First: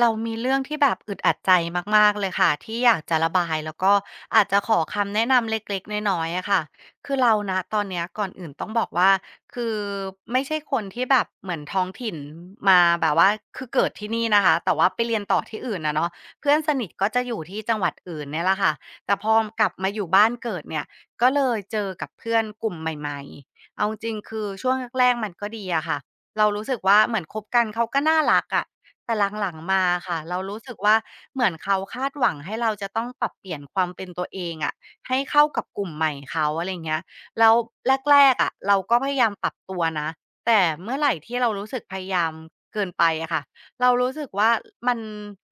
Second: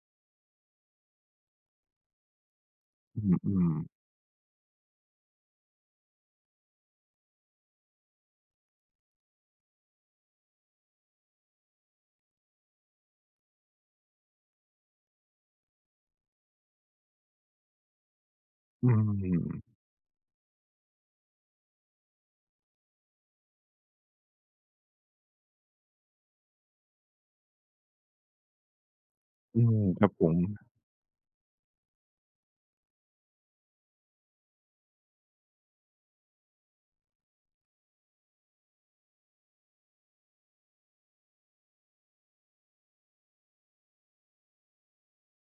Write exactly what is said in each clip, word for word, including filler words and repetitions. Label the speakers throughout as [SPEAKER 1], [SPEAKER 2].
[SPEAKER 1] เรามีเรื่องที่แบบอึดอัดใจมากๆเลยค่ะที่อยากจะ
[SPEAKER 2] อื
[SPEAKER 1] ระ
[SPEAKER 2] ม
[SPEAKER 1] บา
[SPEAKER 2] อื
[SPEAKER 1] ย
[SPEAKER 2] ม
[SPEAKER 1] แล้วก็อาจจะขอคำแนะนำเล็กๆน้อยๆอะค่ะคือเราณตอนเนี้ยก่อนอื่นต้องบอกว่าคือไม่ใช่คนที่แบบเหมือนท้องถิ่นมาแบบว่าคือเกิดที่นี่นะคะแต่ว่าไปเรียนต่อที่อื่นอะเนาะเพื่อนสนิทก็จะอยู่ที่จังหวัดอื่นเนี่ยแหละค่ะ
[SPEAKER 2] อื
[SPEAKER 1] แต่พอกลับ
[SPEAKER 2] ม
[SPEAKER 1] มาอยู่บ้านเกิดเนี่ยก็เลยเจอกับเพื่อนกลุ่มใหม่ๆเอาจริงๆคือช่วงแรกๆมันก็ดีอะค่ะเรารู้สึกว่าเหมือนคบกันเขาก็น่ารักอะ แต่หลัง
[SPEAKER 2] อื
[SPEAKER 1] ๆ
[SPEAKER 2] ม
[SPEAKER 1] มา
[SPEAKER 2] ครับ
[SPEAKER 1] ค่ะ
[SPEAKER 2] ผม
[SPEAKER 1] เรารู้สึกว่าเหมือนเขาคาดหวังให้เราจะต้องปรับเปลี่ยนความเป็นตัวเองอะให้เข้ากับกลุ่มใหม่เขาอะไรอย่างเงี้ยแล้วแรกๆอะเราก็พยายามปรับตัวนะแต่เมื่อไหร่ที่เรารู้สึกพยายามเกินไปอะค่ะเรารู้สึกว่ามัน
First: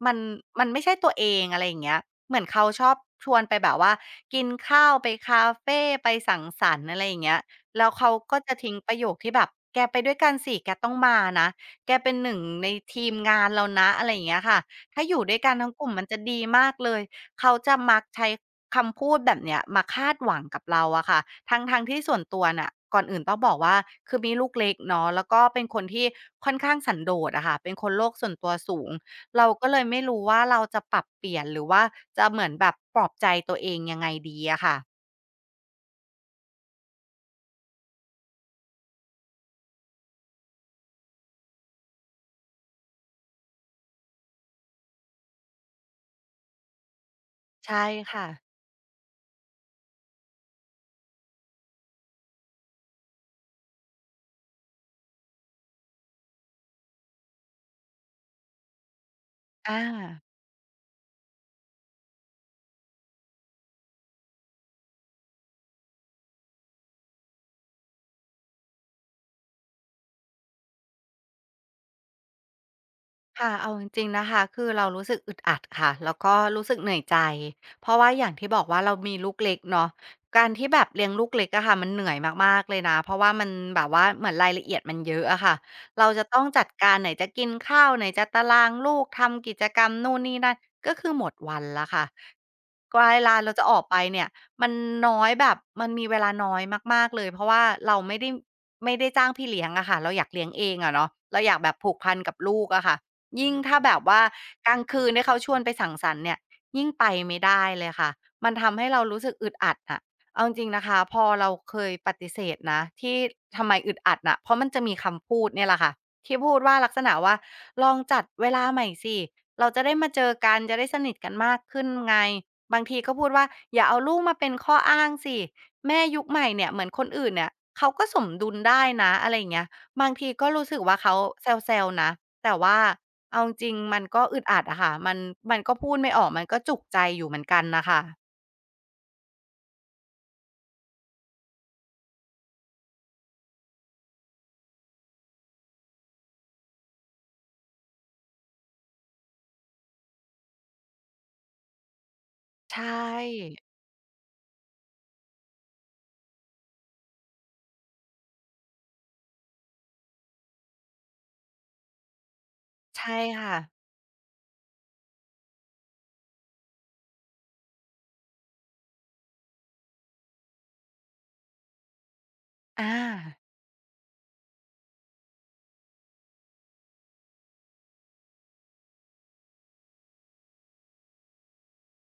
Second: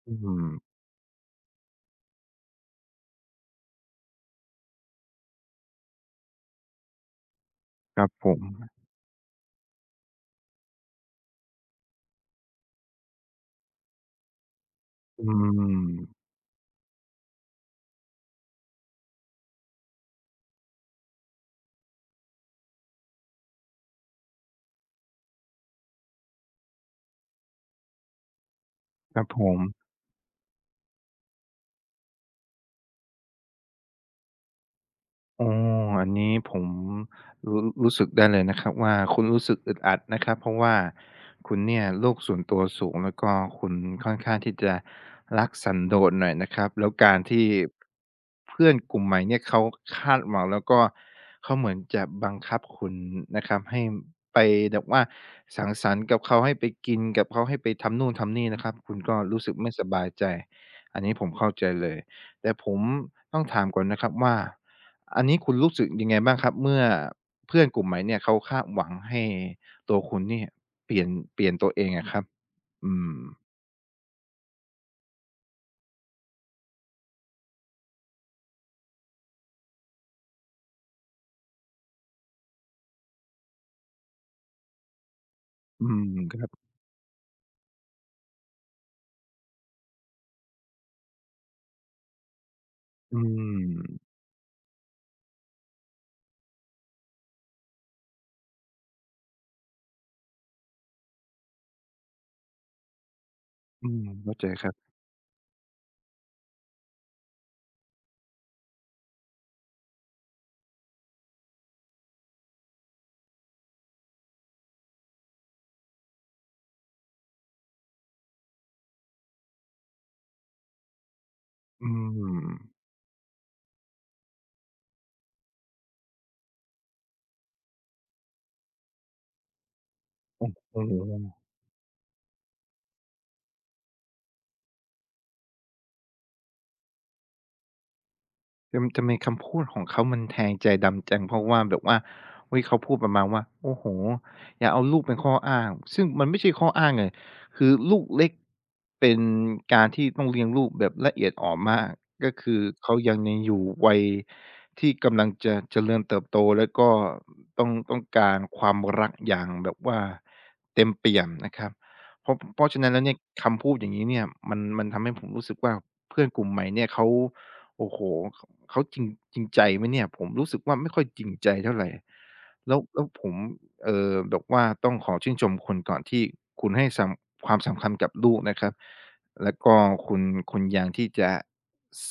[SPEAKER 1] มั
[SPEAKER 2] อื
[SPEAKER 1] น
[SPEAKER 2] ม
[SPEAKER 1] มันไม่ใช่ตัวเองอะไรอย่างเงี้ยเหมือนเขาชอบชวนไปแบบว่ากินข้าวไปคาเฟไปสังสรรค์อะไรอย่างเงี้ยแล้ว
[SPEAKER 2] ครั
[SPEAKER 1] เขา
[SPEAKER 2] บผ
[SPEAKER 1] ก็
[SPEAKER 2] ม
[SPEAKER 1] จะทิ้งประโยคที่แบบแกไปด้วยกันสิแกต้องมานะ แกเป็นหนึ่งในทีมงานเรานะอะไรอย่างเงี้ยค่ะถ้าอยู่
[SPEAKER 2] อื
[SPEAKER 1] ด้วยกันทั้งกลุ่มมันจะ
[SPEAKER 2] ม
[SPEAKER 1] ดีมากเลยเขาจะมักใช้คำพูดแบบเนี้ยมาคาดหวังกับเราอะค่ะทั้งๆที่ส่วนตัวน่ะก่อนอื่นต้องบอกว่า คือมีลูกเล็กเนาะแล้วก็เป็นคนที่ค่อนข้างสันโดษอะค่ะ เป็นคนโลกส่วนตัวสูง
[SPEAKER 2] ครับผ
[SPEAKER 1] เรา
[SPEAKER 2] ม
[SPEAKER 1] ก็เลยไม่รู้ว่าเราจะปรับเปลี่ยนหรือว่าจะเหมือนแบบปลอบใจตัวเองยังไงดีอะค่ะ
[SPEAKER 2] อ๋ออันนี้ผมรู้รู้สึกได้เลยนะครับว่าคุณรู้สึกอึดอัดนะครับเพราะว่าคุณเนี่ยโลกส่วนตัวสูงแล้วก็คุณค่อนข้างที่จะรักสันโดษหน่อยนะครับแล้วการที่
[SPEAKER 1] ใช่ค่ะ
[SPEAKER 2] เพื่อนกลุ่มใหม่เนี่ยเขาคาดหวังแล้วก็เขาเหมือนจะบังคับคุณนะครับให้ไปแบบว่าสังสรรค์กับเขาให้ไปกินกับเขาให้ไปทำนู่นทำนี่นะครับคุณก็รู้สึก
[SPEAKER 1] อ
[SPEAKER 2] ไม่สบายใจ
[SPEAKER 1] า
[SPEAKER 2] อันนี้ผมเข้าใจเลยแต่ผมต้องถามก่อนนะครับว่า อันนี้คุณรู้สึกยังไงบ้างครับเมื่อเพื่อนกลุ่มใหม่เนี่ยเขาคาดหวังให้ตัวคุณเนี่ยเปลี่ยนเปลี่ยนตัวเองอะครับอืม
[SPEAKER 1] ค่ะเอาจริงๆนะคะคือเรารู้สึกอึดอัดค่ะแล้วก็รู้สึกเหนื่อยใจเพราะว่าอย่างที่บอกว่าเรามีลูกเล็กเนาะการที่แบบเลี้ยงลูกเล็กอะค่ะมันเหนื่อยมากๆเลยนะเพราะว่ามันแบบว่าเหมือนรายละเอียดมันเยอะอะค่ะ
[SPEAKER 2] อืม
[SPEAKER 1] เราจะ
[SPEAKER 2] ค
[SPEAKER 1] ต้อง
[SPEAKER 2] รั
[SPEAKER 1] จั
[SPEAKER 2] บ
[SPEAKER 1] ดการไหนจะกินข้าวไหนจะตารางลูกทำกิจกรรมนู่นนี่นั่นก็คือหมดวันแล้วค่ะกว่า
[SPEAKER 2] อื
[SPEAKER 1] เวลาเราจะออกไป
[SPEAKER 2] ม
[SPEAKER 1] เนี่ยมันน้อยแบบมันมีเวลาน้อยมากๆเลยเพราะว่าเราไม่ได้ไม่ได้จ้างพี่เลี้ยงอะค่ะเราอยากเลี้ยงเองอะเนาะเราอยากแบบผูกพันกับลูกอะค่ะ ยิ่งถ้า
[SPEAKER 2] อื
[SPEAKER 1] แบบ
[SPEAKER 2] ม
[SPEAKER 1] ว่า
[SPEAKER 2] เข้าใจค
[SPEAKER 1] ก
[SPEAKER 2] รั
[SPEAKER 1] ลาง
[SPEAKER 2] บ
[SPEAKER 1] คืนที่เขาชวนไปสังสรรค์เนี่ยยิ่งไปไม่ได้เลยค่ะมันทำให้เรารู้สึกอึดอัดอะเอาจริงๆนะคะพอเราเคยปฏิเสธนะที่ทำไมอึดอัดน่ะเพราะมันจะมีคำพูดเนี่ยแหละค่ะที่พูดว่าลักษณะว่าลองจัดเวลาใหม่สิเราจะได้มาเจอกันจะได้สนิทกันมากขึ้
[SPEAKER 2] อื
[SPEAKER 1] นไง
[SPEAKER 2] ม
[SPEAKER 1] บางทีก็พูดว่าอย่าเอาลูกมาเป็นข้ออ้างสิแม่ยุคใหม่เนี่ยเหมือนคนอื่นเนี่ยเขาก็สมดุลได้นะอะไรอย่างเงี้ยบางทีก็รู้สึก
[SPEAKER 2] โอ้โ
[SPEAKER 1] ว่าเขา
[SPEAKER 2] ฮ
[SPEAKER 1] แซวๆนะ แต่ว่าเอาจริงๆมันก็อึดอัดอะค่ะมันมันก็พูดไม่ออกมันก็จุกใจอยู่เหมือนกันนะคะ
[SPEAKER 2] ทำทำไมคำพูดของเขามันแทงใจดำจังเพราะว่าแบบว่าอุ๊ยเขาพูดประมาณว่าโอ้โฮอย่าเอาลูกเป็นข้ออ้างซึ่งมันไม่ใช่ข้ออ้างเลยคือลูกเล็กเป็นการที่ต้องเลี้ยงลูกแบบละเอียดอ่อนมากก็คือ
[SPEAKER 1] ใช่
[SPEAKER 2] เขายังยังอยู่วัยที่กำลังจะเจริญเติบโตแล้วก็ต้องต้องการความรักอย่างแบบว่าเต็มเปี่ยมนะครับเพราะเพราะฉะนั้นแล้ว
[SPEAKER 1] ใช่
[SPEAKER 2] เนี่ย
[SPEAKER 1] ค่ะ
[SPEAKER 2] คำพูดอย่างงี้เนี่ยมันมันทำให้ผมรู้สึกว่าเพื่อนกลุ่มใหม่เนี่ยเขาโอ้โฮ เขาจริงจริงใจไหมเนี่ยผมรู้สึกว่าไม่ค่อยจริงใจเท่าไรแล้ว
[SPEAKER 1] อ่า
[SPEAKER 2] แล้วผมเอ่อแบบว่าต้องขอชื่นชมคุณก่อนที่คุณให้สำความสำคัญกับลูกนะครับแล้วก็คุณคุณยังที่จะ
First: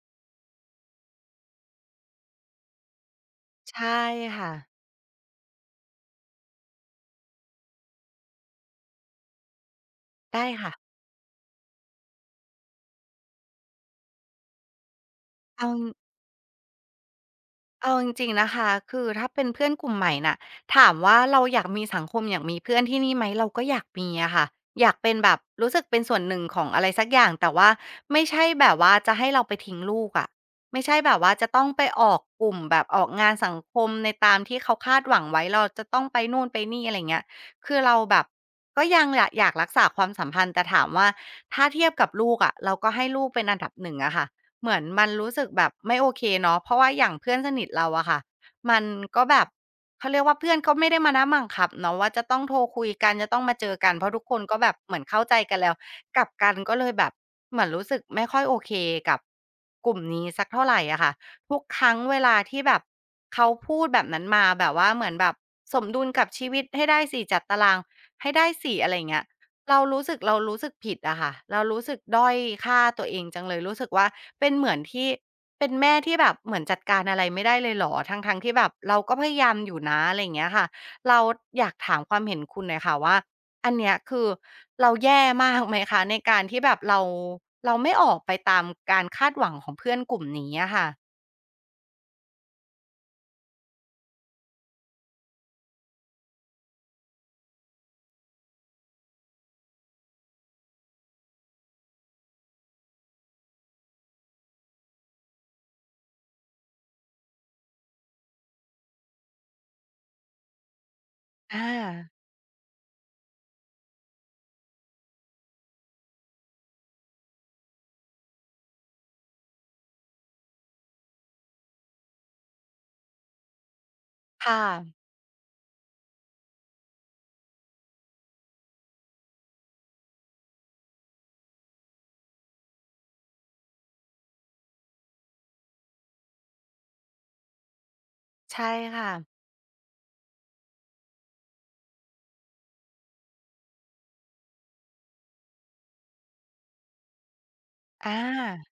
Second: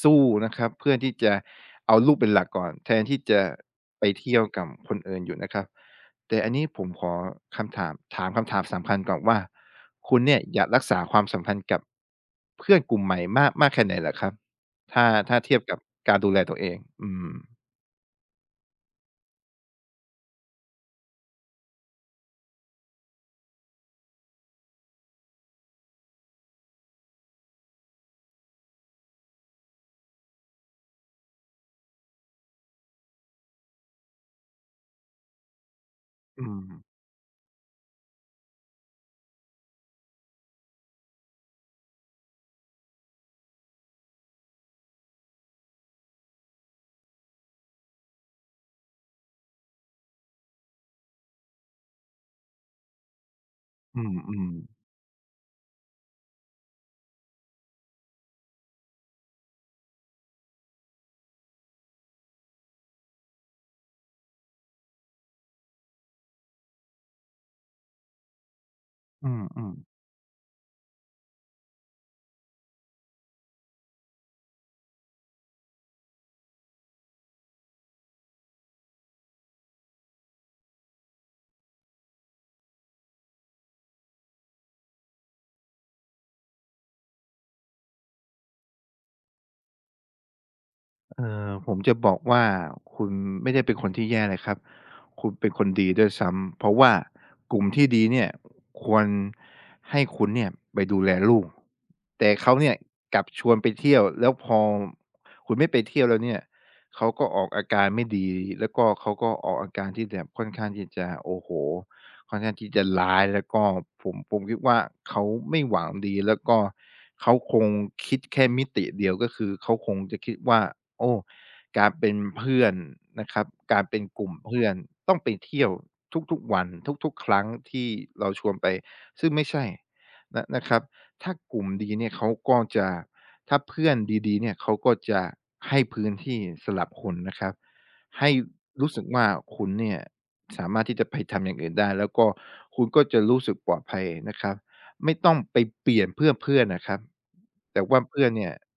[SPEAKER 2] สู้นะครับเพื่อที่จะเอาลูกเป็นหลักก่อนแทนที่จะ
[SPEAKER 1] ใช่
[SPEAKER 2] ไปเที่ยว
[SPEAKER 1] ค่ะ
[SPEAKER 2] กับคนอื่นอยู่นะครับแต่อันนี้ผมขอคำถามถามคำถามสำคัญก่อนว่าคุณเนี่ย
[SPEAKER 1] ได้
[SPEAKER 2] อยาก
[SPEAKER 1] ค่ะ
[SPEAKER 2] รักษาความสัมพันธ์กับเพื่อนกลุ่มใหม่มากมากแค่ไหนเหรอครับ ถ้าถ้าเทียบ
[SPEAKER 1] เอา
[SPEAKER 2] กับการดูแลตัวเองอืม
[SPEAKER 1] เอาจริงๆนะคะคือถ้าเป็นเพื่อนกลุ่มใหม่น่ะถามว่าเราอยากมีสังคมอยากมีเพื่อนที่นี่ไหมเราก็อยากมีอะค่ะอยากเป็นแบบรู้สึกเป็นส่วนหนึ่งของอะไรสักอย่างแต่ว่าไม่ใช่แบบว่าจะให้เราไปทิ้งลูกอะไม่ใช่แบบว่าจะต้องไปออกกลุ่มแบบออกงานสังคมในตามที่เขาคาดหวังไว้เราจะต้องไป
[SPEAKER 2] อื
[SPEAKER 1] นู่นไป
[SPEAKER 2] ม
[SPEAKER 1] นี่อะไรเงี้ยคือเราแบบก็ยังอยากอยากรักษาความสัมพันธ์แต่ถามว่าถ้าเทียบกับลูกอะเราก็ให้ลูกเป็นอันดับหนึ่งอะค่ะ เหมือนมันรู้สึกแบบไม่โอเคเนาะเพราะว่าอย่างเพื่อนสนิทเราอะค่ะมันก็แบบเขาเรียกว่าเพื่อนก็ไม่ได้มานั่งบังคับเนาะว่าจะต้องโทรคุยกันจะต้องมาเจอกัน
[SPEAKER 2] อื
[SPEAKER 1] เพราะ
[SPEAKER 2] ม
[SPEAKER 1] ทุกค
[SPEAKER 2] อื
[SPEAKER 1] น
[SPEAKER 2] ม
[SPEAKER 1] ก็แบบเหมือนเข้าใจกันแล้วกลับกันก็เลยแบบเหมือนรู้สึกไม่ค่อยโอเคกับกลุ่มนี้สักเท่าไรอะค่ะทุกครั้งเวลาที่แบบเขาพูดแบบนั้นมาแบบว่าเหมือนแบบสมดุลกับชีวิตให้ได้ส่จัดตารางให้ได้ส่อะไรอย่างเงี้ย
[SPEAKER 2] อืม
[SPEAKER 1] เรา
[SPEAKER 2] ๆ
[SPEAKER 1] รู้สึกเรารู้สึกผิดอะค่ะเรารู้สึกด้อยค่าตัวเองจังเลยรู้สึกว่าเป็นเหมือนที่เป็นแม่ที่แบบเหมือนจัดการอะไรไม่ได้เลยเหรอทั้งๆที่แบบเราก็พยายามอยู่นะอะไรอย่างเงี้ยค่ะเราอยากถามความเห็นคุณหน่อยค่ะว่าอันเนี้ยคือเราแย่มากไหมคะในการที่แบบเราเราไม่ออกไปตามการคาดหวังของเพื่อนกลุ่มนี้อะค่ะ
[SPEAKER 2] เอ่อผมจะบอกว่าคุณไม่ได้เป็นคนที่แย่เลยครับ คุณเป็นคนดีด้วยซ้ำ เพราะว่ากลุ่มที่ดีเนี่ยควรให้คุณเนี่ยไปดูแลลูก แต่เขาเนี่ยกลับชวนไปเที่ยว แล้วพอคุณไม่ไปเที่ยวแล้วเนี่ยเขาก็ออกอาการไม่ดีแล้วก็เขาก็ออกอาการที่แบบค่อนข้างที่จะโอ้โฮ
[SPEAKER 1] อา
[SPEAKER 2] ค่อนข้างที่จะร้ายแล้วก็ผมผมคิดว่าเขาไม่หวังดีแล้วก็เขาคงคิดแค่มิติเดียวก็คือเขาคงจะคิดว่าโอ้การเป็นเพื่อนนะครับการเป็นกลุ่ม
[SPEAKER 1] ค่ะ
[SPEAKER 2] เพื่อนต้องไปเที่ยวทุกๆวันทุกๆครั้งที่เราชวนไปซึ่งไม่ใช่นะนะครับถ้ากลุ่มดีเนี่ยเขาก็จะถ้าเพื่อนดีๆเนี่ยเขาก็จะให้พื้นที่สำหรับคุณนะครับให้
[SPEAKER 1] ใช่
[SPEAKER 2] รู้สึก
[SPEAKER 1] ค่ะ
[SPEAKER 2] ว่าคุณเนี่ย สามารถที่จะไปทำอย่างอื่นได้แล้วก็คุณก็จะรู้สึกปลอดภัยนะครับไม่ต้องไปเปลี่ยนเพื่อเพื่อนนะครับแต่ว่า
[SPEAKER 1] อ
[SPEAKER 2] เพื่อนเนี่ย
[SPEAKER 1] า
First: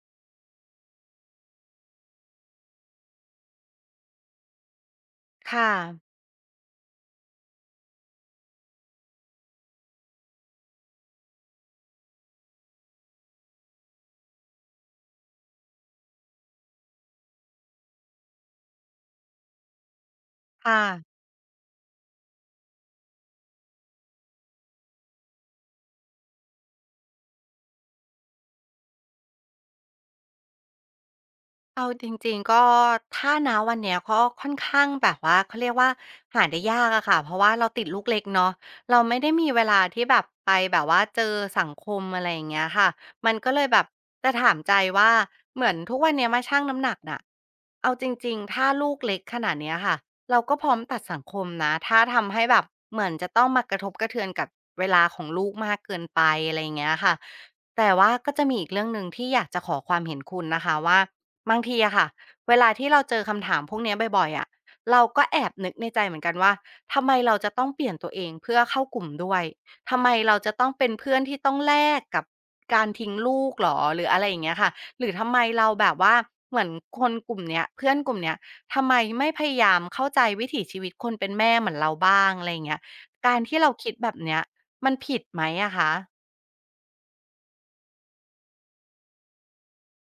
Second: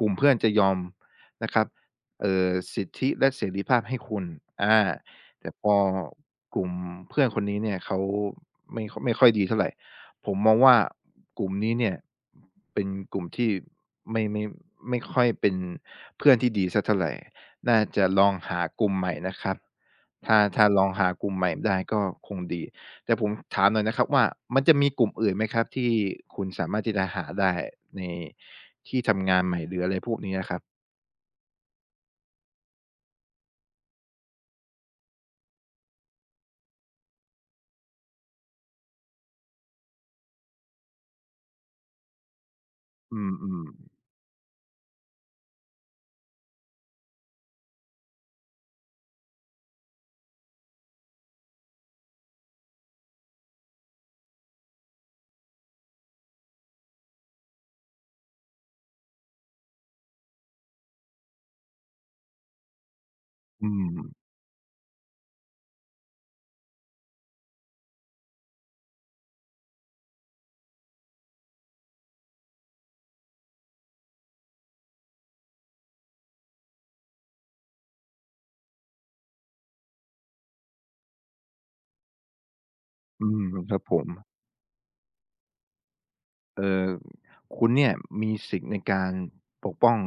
[SPEAKER 2] กลุ่มเพื่อนจะยอมนะครับเอ่อสิทธิและเสรีภาพให้คุณอาแต่พ
[SPEAKER 1] ค่ะ
[SPEAKER 2] อกลุ่มเพื่อนคนนี้เนี่ยเขาไม่ไม่ค่อยดีเท่าไรผมมองว่ากลุ่มนี้เนี่ยเป็นกลุ่มที่ไม่ไม่ไม่ค่อยเป็นเพื่อนที่ดีสักเท่าไรน่าจะลองหากลุ่มใหม่นะครับ ถ้าถ้าล
[SPEAKER 1] ค่ะ
[SPEAKER 2] องหากลุ่มใหม่ได้ก็คงดีแต่ผมถามหน่อยนะครับว่ามันจะมีกลุ่มอื่นไหมครับที่คุณสามารถที่จะหาได้ในที่ทำงานใหม่หรืออะไรพวกนี้อะครับ
[SPEAKER 1] เอาจริงๆก็ถ้าณวันเนี้ยก็ค่อนข้างแบบว่าเขาเรียกว่าหาได้ยากอะค่ะเพราะว่าเราติดลูกเล็กเนาะเราไม่ได้มีเวลาที่แบบไปแบบว่าเจอสังคมอะไรอย่างเงี้ยค่ะ
[SPEAKER 2] อื
[SPEAKER 1] มันก็เลยแบบ
[SPEAKER 2] ม
[SPEAKER 1] จะถามใจว่าเหมือนทุกวันเนี้ยมาชั่งน้ำหนักน่ะเอาจริงๆถ้าลูกเล็กขนาดเนี้ยค่ะเราก็พร้อมตัดสังคมนะถ้าทำให้แบบเหมือนจะต้องมากระทบกระเทือนกับเวลาของลูกมากเกินไปอะไรอย่างเงี้ยค่ะแต่ว่าก็จะมีอีกเรื่องหนึ่งที่อยากจะขอความเห็นคุณนะคะว่า บางทีอะค่ะเวลาที่เราเจอคำถา
[SPEAKER 2] ๆ
[SPEAKER 1] ม
[SPEAKER 2] อื
[SPEAKER 1] พวก
[SPEAKER 2] ม
[SPEAKER 1] เนี้ยบ่อยๆอะเราก็แอบนึกในใจเหมือนกันว่าทำไมเราจะต้องเปลี่ยนตัวเองเพื่อเข้ากลุ่มด้วยทำไมเราจะต้องเป็นเพื่อนที่ต้องแลกกับการทิ้งลูกหรอหรืออะไรอย่างเงี้ยค่ะหรือทำไมเราแบบว่าเหมือนคนกลุ่มเนี้ยเพื่อนกลุ่มเนี้ยทำไมไม่พยายามเข้าใจวิถีชีวิตคนเป็นแม่เหมือนเราบ้างอะไรอย่างเงี้ย
[SPEAKER 2] อื
[SPEAKER 1] การ
[SPEAKER 2] ม
[SPEAKER 1] ที่เรา
[SPEAKER 2] ครับ
[SPEAKER 1] คิ
[SPEAKER 2] ผ
[SPEAKER 1] ด
[SPEAKER 2] ม
[SPEAKER 1] แบบเนี้ยมันผิดไหมอะคะ
[SPEAKER 2] เอ่อคุณเนี่ยมีสิทธิ์ในการปกป้อง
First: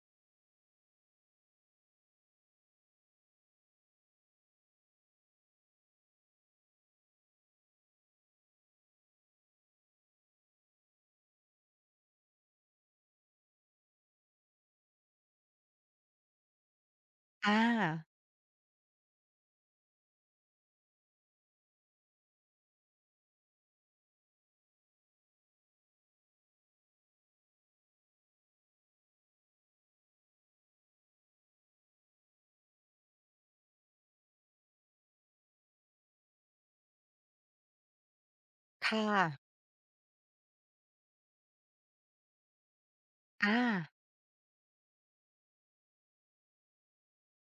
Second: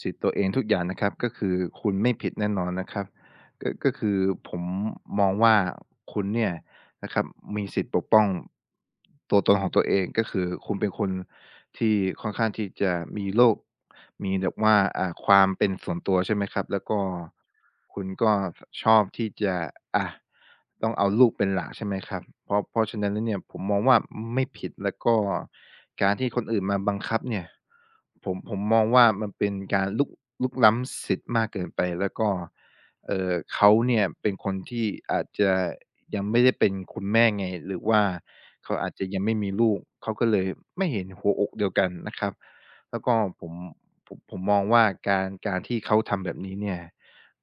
[SPEAKER 2] สิทธิ์ตัวเองทุกอย่างนะครับก็คือคุณไม่ผิดแน่นอนนะครับก็ก็คือผมมองว่าคุณเนี่ย นะครับมีสิทธิ์ปกป้องตัวตนของตัวเองก็คือคุณเป็นคนที่ค่อนข้างที่จะมีโลกมีแบบว่าอ่าความเป็นส่วนตัวใช่ไหมครับแล้วก็
[SPEAKER 1] อา
[SPEAKER 2] คุณก็ชอบที่จะอะต้องเอาลูกเป็นหลักใช่ไหมครับเพราะเพราะฉะนั้นแล้วเนี่ยผมมองว่าไม่ผิดแล้วก็การที่คนอื่นมาบังคับเนี่ยผมผมมองว่ามันเป็นการลุกรุกล้ำสิทธิ์มากเกินไปแล้วก็ เอ่อเขาเนี่ยเป็นคนที่อาจจะยังไม่ได้เป็นคุณแม่ไงหรือว่าเขาอาจจะ
[SPEAKER 1] ค่ะ
[SPEAKER 2] ยังไม่มีลูกเขาก็เลยไม่เห็นหัวอกเดียวกันนะครับแล้วก็ผม
[SPEAKER 1] อา
[SPEAKER 2] ผมผมมองว่าการการที่เขาทำแบบนี้เนี่ย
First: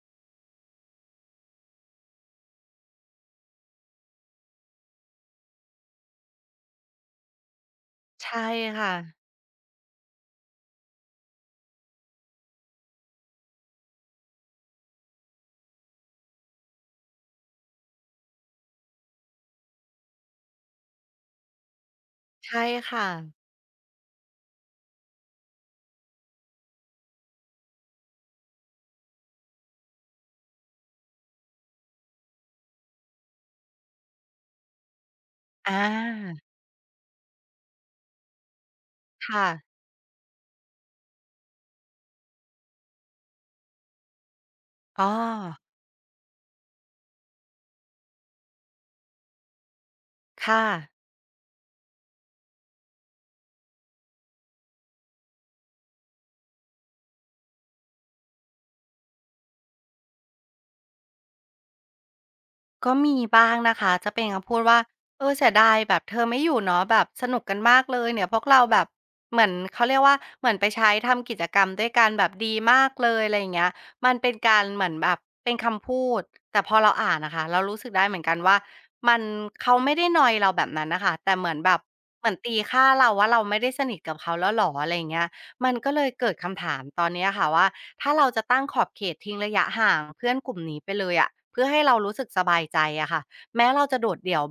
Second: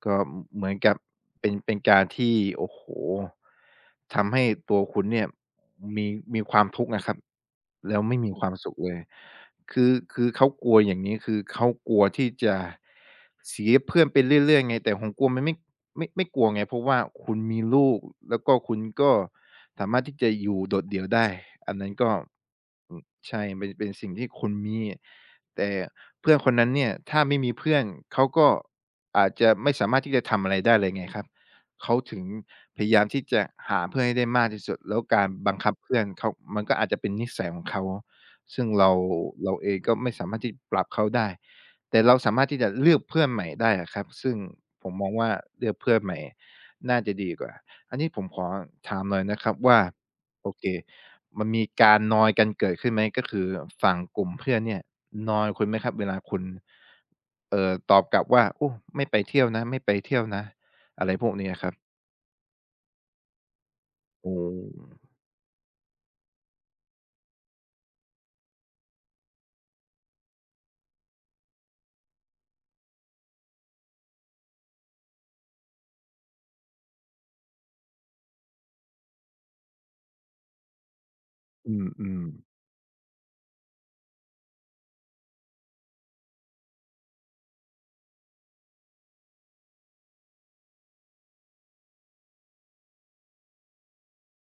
[SPEAKER 2] ก็เหมือนกับเป็นเป็นการที่โอ้โหทำให้ตัวคุณเนี่ยมีมีความทุกข์นะครับแล้วไม่มี
[SPEAKER 1] ใช่
[SPEAKER 2] ความสุข
[SPEAKER 1] ค่ะ
[SPEAKER 2] เลย คือคือเขากลัวอย่างนี้คือเขากลัวที่จะเสียเพื่อนไปเรื่อยๆไงแต่ของกลัวมันไม่ไม่ไม่กลัวไงเพราะว่าคุณมีลูกแล้วก็คุณก็สามารถที่จะอยู่โดดเดี่ยวได้อันนั้นก็
[SPEAKER 1] ใช่
[SPEAKER 2] อืม
[SPEAKER 1] ค่ะ
[SPEAKER 2] ใช่เป็นเป็นสิ่งที่คุณมีแต่เพื่อนคนนั้นเนี่ยถ้าไม่มีเพื่อนเขาก็อาจจะไม่สามารถที่จะทำอะไรได้เลยไงครับเขาถึงพยายามที่จะหาเพื่อนให้ได้มากที่สุดแล้วการบัง
[SPEAKER 1] อ
[SPEAKER 2] คับเพื่อนเขา
[SPEAKER 1] า
[SPEAKER 2] มันก็อาจจะเป็นนิสัยของเขา ซึ่งเรา
[SPEAKER 1] ค่ะ
[SPEAKER 2] เราเองก็ไม่สามารถที่ปรับเขาได้แต่เราสามารถที่จะเลือกเพื่อนใหม่ได้อะครับซึ่งผม
[SPEAKER 1] อ๋
[SPEAKER 2] ม
[SPEAKER 1] อ
[SPEAKER 2] องว่าเลือกเพื่อนใหม่น่าจะดีกว่าอันนี้ผมขอถามหน่อยนะครับว่าโอ
[SPEAKER 1] ค่ะ
[SPEAKER 2] เคมันมีการนอยกันเกิดขึ้นไหมก็คือฝั่งกลุ่มเพื่อนเนี่ยนอยคุณไหมครับเวลาคุณเอ่อตอบกลับว่าโอ้ไม่ไปเที่ยวนะไม่ไปเที่ยวนะอะไรพวกนี้อะครับ
[SPEAKER 1] ก็มีบ้างนะคะจะเป็น
[SPEAKER 2] โอ้
[SPEAKER 1] คำพูดว่าเออเสียดายแบบเธอไม่อยู่เนาะแบบสนุกกันมากเลยเนี่ยพวกเราแบบเหมือนเขาเรียกว่า เหมือนไปใช้ทำกิจกรรมด้วยกันแบบดีมากเลยอะไรอย่างเงี้ยมันเป็นการเหมือนแบบเป็นคำพูดแต่พอเราอ่านอะค่ะเรารู้สึกได้เหมือนกันว่ามันเขาไม่ได้นอยเราแบบนั้นน่ะค่ะแต่เหมือนแบบ
[SPEAKER 2] อื
[SPEAKER 1] เห
[SPEAKER 2] ม
[SPEAKER 1] มือนตีค่าเราว่าเราไม่ได้สนิทกับเขาแล้วเหรออะไรอย่างเงี้ยมันก็เลยเกิดคำถามตอนเนี้ยค่ะว่า ถ้าเราจะตั้งขอบเขตทิ้งระยะห่างเพื่อนกลุ่มนี้ไปเลยอะเพื่อให้เรารู้สึกสบายใจอะค่ะแม้เราจะโดดเดี่ยว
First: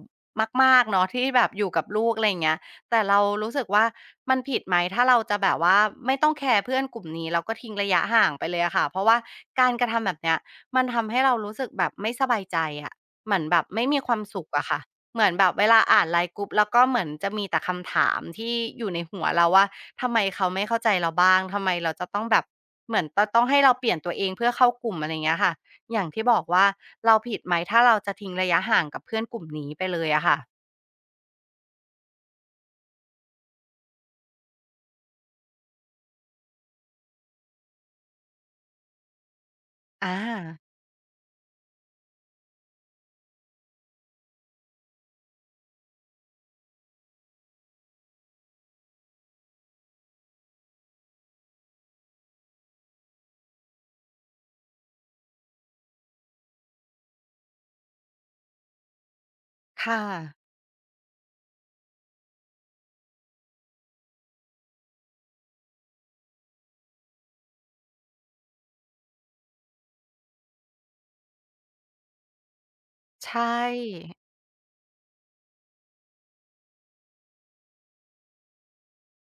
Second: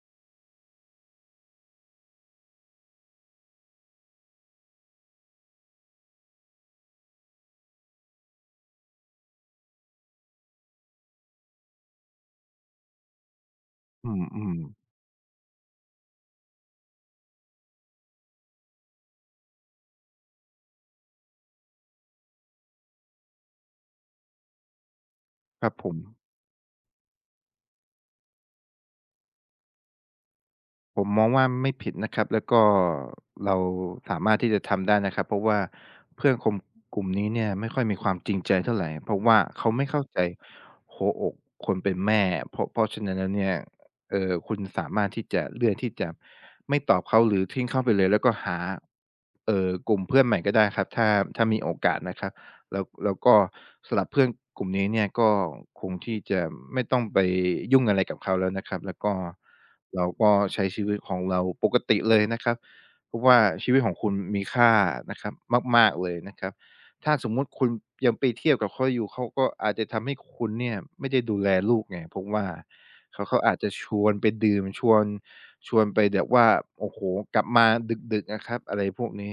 [SPEAKER 1] มากๆเนาะที่แบบอยู่กับลูกอะไรอย่างเงี้ยแต่เรารู้สึกว่ามันผิดไหมถ้าเราจะแบบว่าไม่ต้องแคร์เพื่อนกลุ่มนี้แล้วก็ทิ้งระยะห่างไปเลยอะค่ะเพราะว่าการกระทำแบบเนี้ยมันทำให้เรารู้สึกแบบไม่สบายใจอะเหมือนแบบไม่มี
[SPEAKER 2] ๆ
[SPEAKER 1] ค
[SPEAKER 2] อื
[SPEAKER 1] วามสุข
[SPEAKER 2] ม
[SPEAKER 1] อะค่ะ
[SPEAKER 2] ๆ
[SPEAKER 1] เหมือนแบบเวลาอ่าน ไลน์ กรุ๊ปแล้วก็เหมือนจะมีแต่คำถามที่อยู่ในหัวเราว่า ทำไมเขาไม่เข้าใจเราบ้างทำไมเราจะต้องแบบเหมือนจะต้องให้เราเปลี่ยนตัวเองเพื่อเข้ากลุ่มอะไรอย่างเงี้ยค่ะ
[SPEAKER 2] ครับผ
[SPEAKER 1] อ
[SPEAKER 2] ม
[SPEAKER 1] ย่างที่บอกว่าเราผิดไหมถ้าเราจะทิ้งระยะห่างกับเพื่อนกลุ่มนี้ไปเลยอะค่ะ
[SPEAKER 2] ผมมองว่าไม่ผิดนะครับแล้วก็เราสามารถที่จะทำได้นะครับเพราะว่าเพื่อนคมกลุ่มนี้เนี่ยไม่ค่อยมีความจริงใจเท่าไหรเพราะว่าเขาไม่เข้า
[SPEAKER 1] อ
[SPEAKER 2] ใจ
[SPEAKER 1] า
[SPEAKER 2] หัวอกคนเป็นแม่เพราะเพราะฉะนั้นแล้วเนี่ยเออคุณสามารถที่จะเลือกที่จะไม่ตอบเขาหรือทิ้งเขาไปเลยแล้วก็หาเออกลุ่มเพื่อนใหม่ก็ได้ครับถ้าถ้ามีโอกาสนะครับ แล้วแล้วก็สำหรับเพื่อนกลุ่มนี้เนี่ยก็คงที่จะไม่ต้องไปยุ่งอะไรกับเขาแล้วนะครับแล้วก็
[SPEAKER 1] ค่ะ
[SPEAKER 2] เราก็ใช้ชีวิตของเราปกติเลยนะครับเพราะว่าชีวิตของคุณมีค่านะครับมากๆเลยนะครับถ้าสมมุติคุณยังไปเที่ยวกับเขาอยู่เขาก็อาจจะทำให้คุณเนี่ยไม่ได้ดูแลลูกไงเพราะว่าเขา
[SPEAKER 1] ใช
[SPEAKER 2] เขาอาจจะชว
[SPEAKER 1] ่
[SPEAKER 2] นไปดื่มชวนชวนไปแบบว่าโอ้โหกลับมาดึกๆอะครับอะไรพวกนี้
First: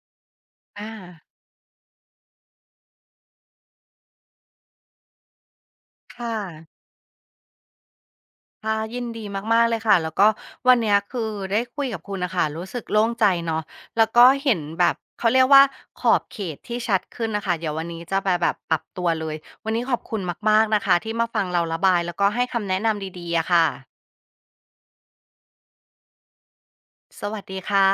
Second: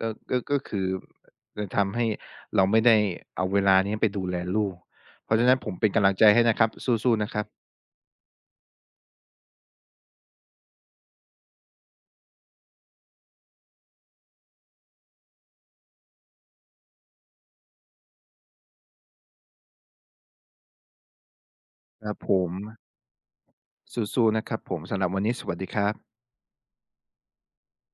[SPEAKER 2] ก็ก็ก็คือ
[SPEAKER 1] อา
[SPEAKER 2] จะทำให้ เราไม่ได้เอาเวลานี้ไปดูแลลูก เพราะฉะนั้นผมเป็นกำลังใจ
[SPEAKER 1] ค่ะ
[SPEAKER 2] ให้นะครับสู้ๆนะครับ
[SPEAKER 1] ค่ะยินดีมากๆเลยค่ะ แล้วก็วันเนี้ยคือได้คุยกับคุณนะคะรู้สึกโล่งใจเนาะแล้วก็เห็นแบบเขาเรียกว่าขอบเขตที่ชัดขึ้นนะคะเดี๋ยววันนี้จะไปแบบปรับตัวเลยวันนี้ขอบคุณมากๆนะคะที่มาฟังเราระบาย
[SPEAKER 2] ค
[SPEAKER 1] แล้
[SPEAKER 2] รั
[SPEAKER 1] ว
[SPEAKER 2] บ
[SPEAKER 1] ก็
[SPEAKER 2] ผ
[SPEAKER 1] ให้
[SPEAKER 2] ม
[SPEAKER 1] คำแนะนำดีๆอะค่ะ
[SPEAKER 2] สู้ๆนะครับผมสำหรับวันนี้สวัสดีครับ
[SPEAKER 1] สวัสดีค่ะ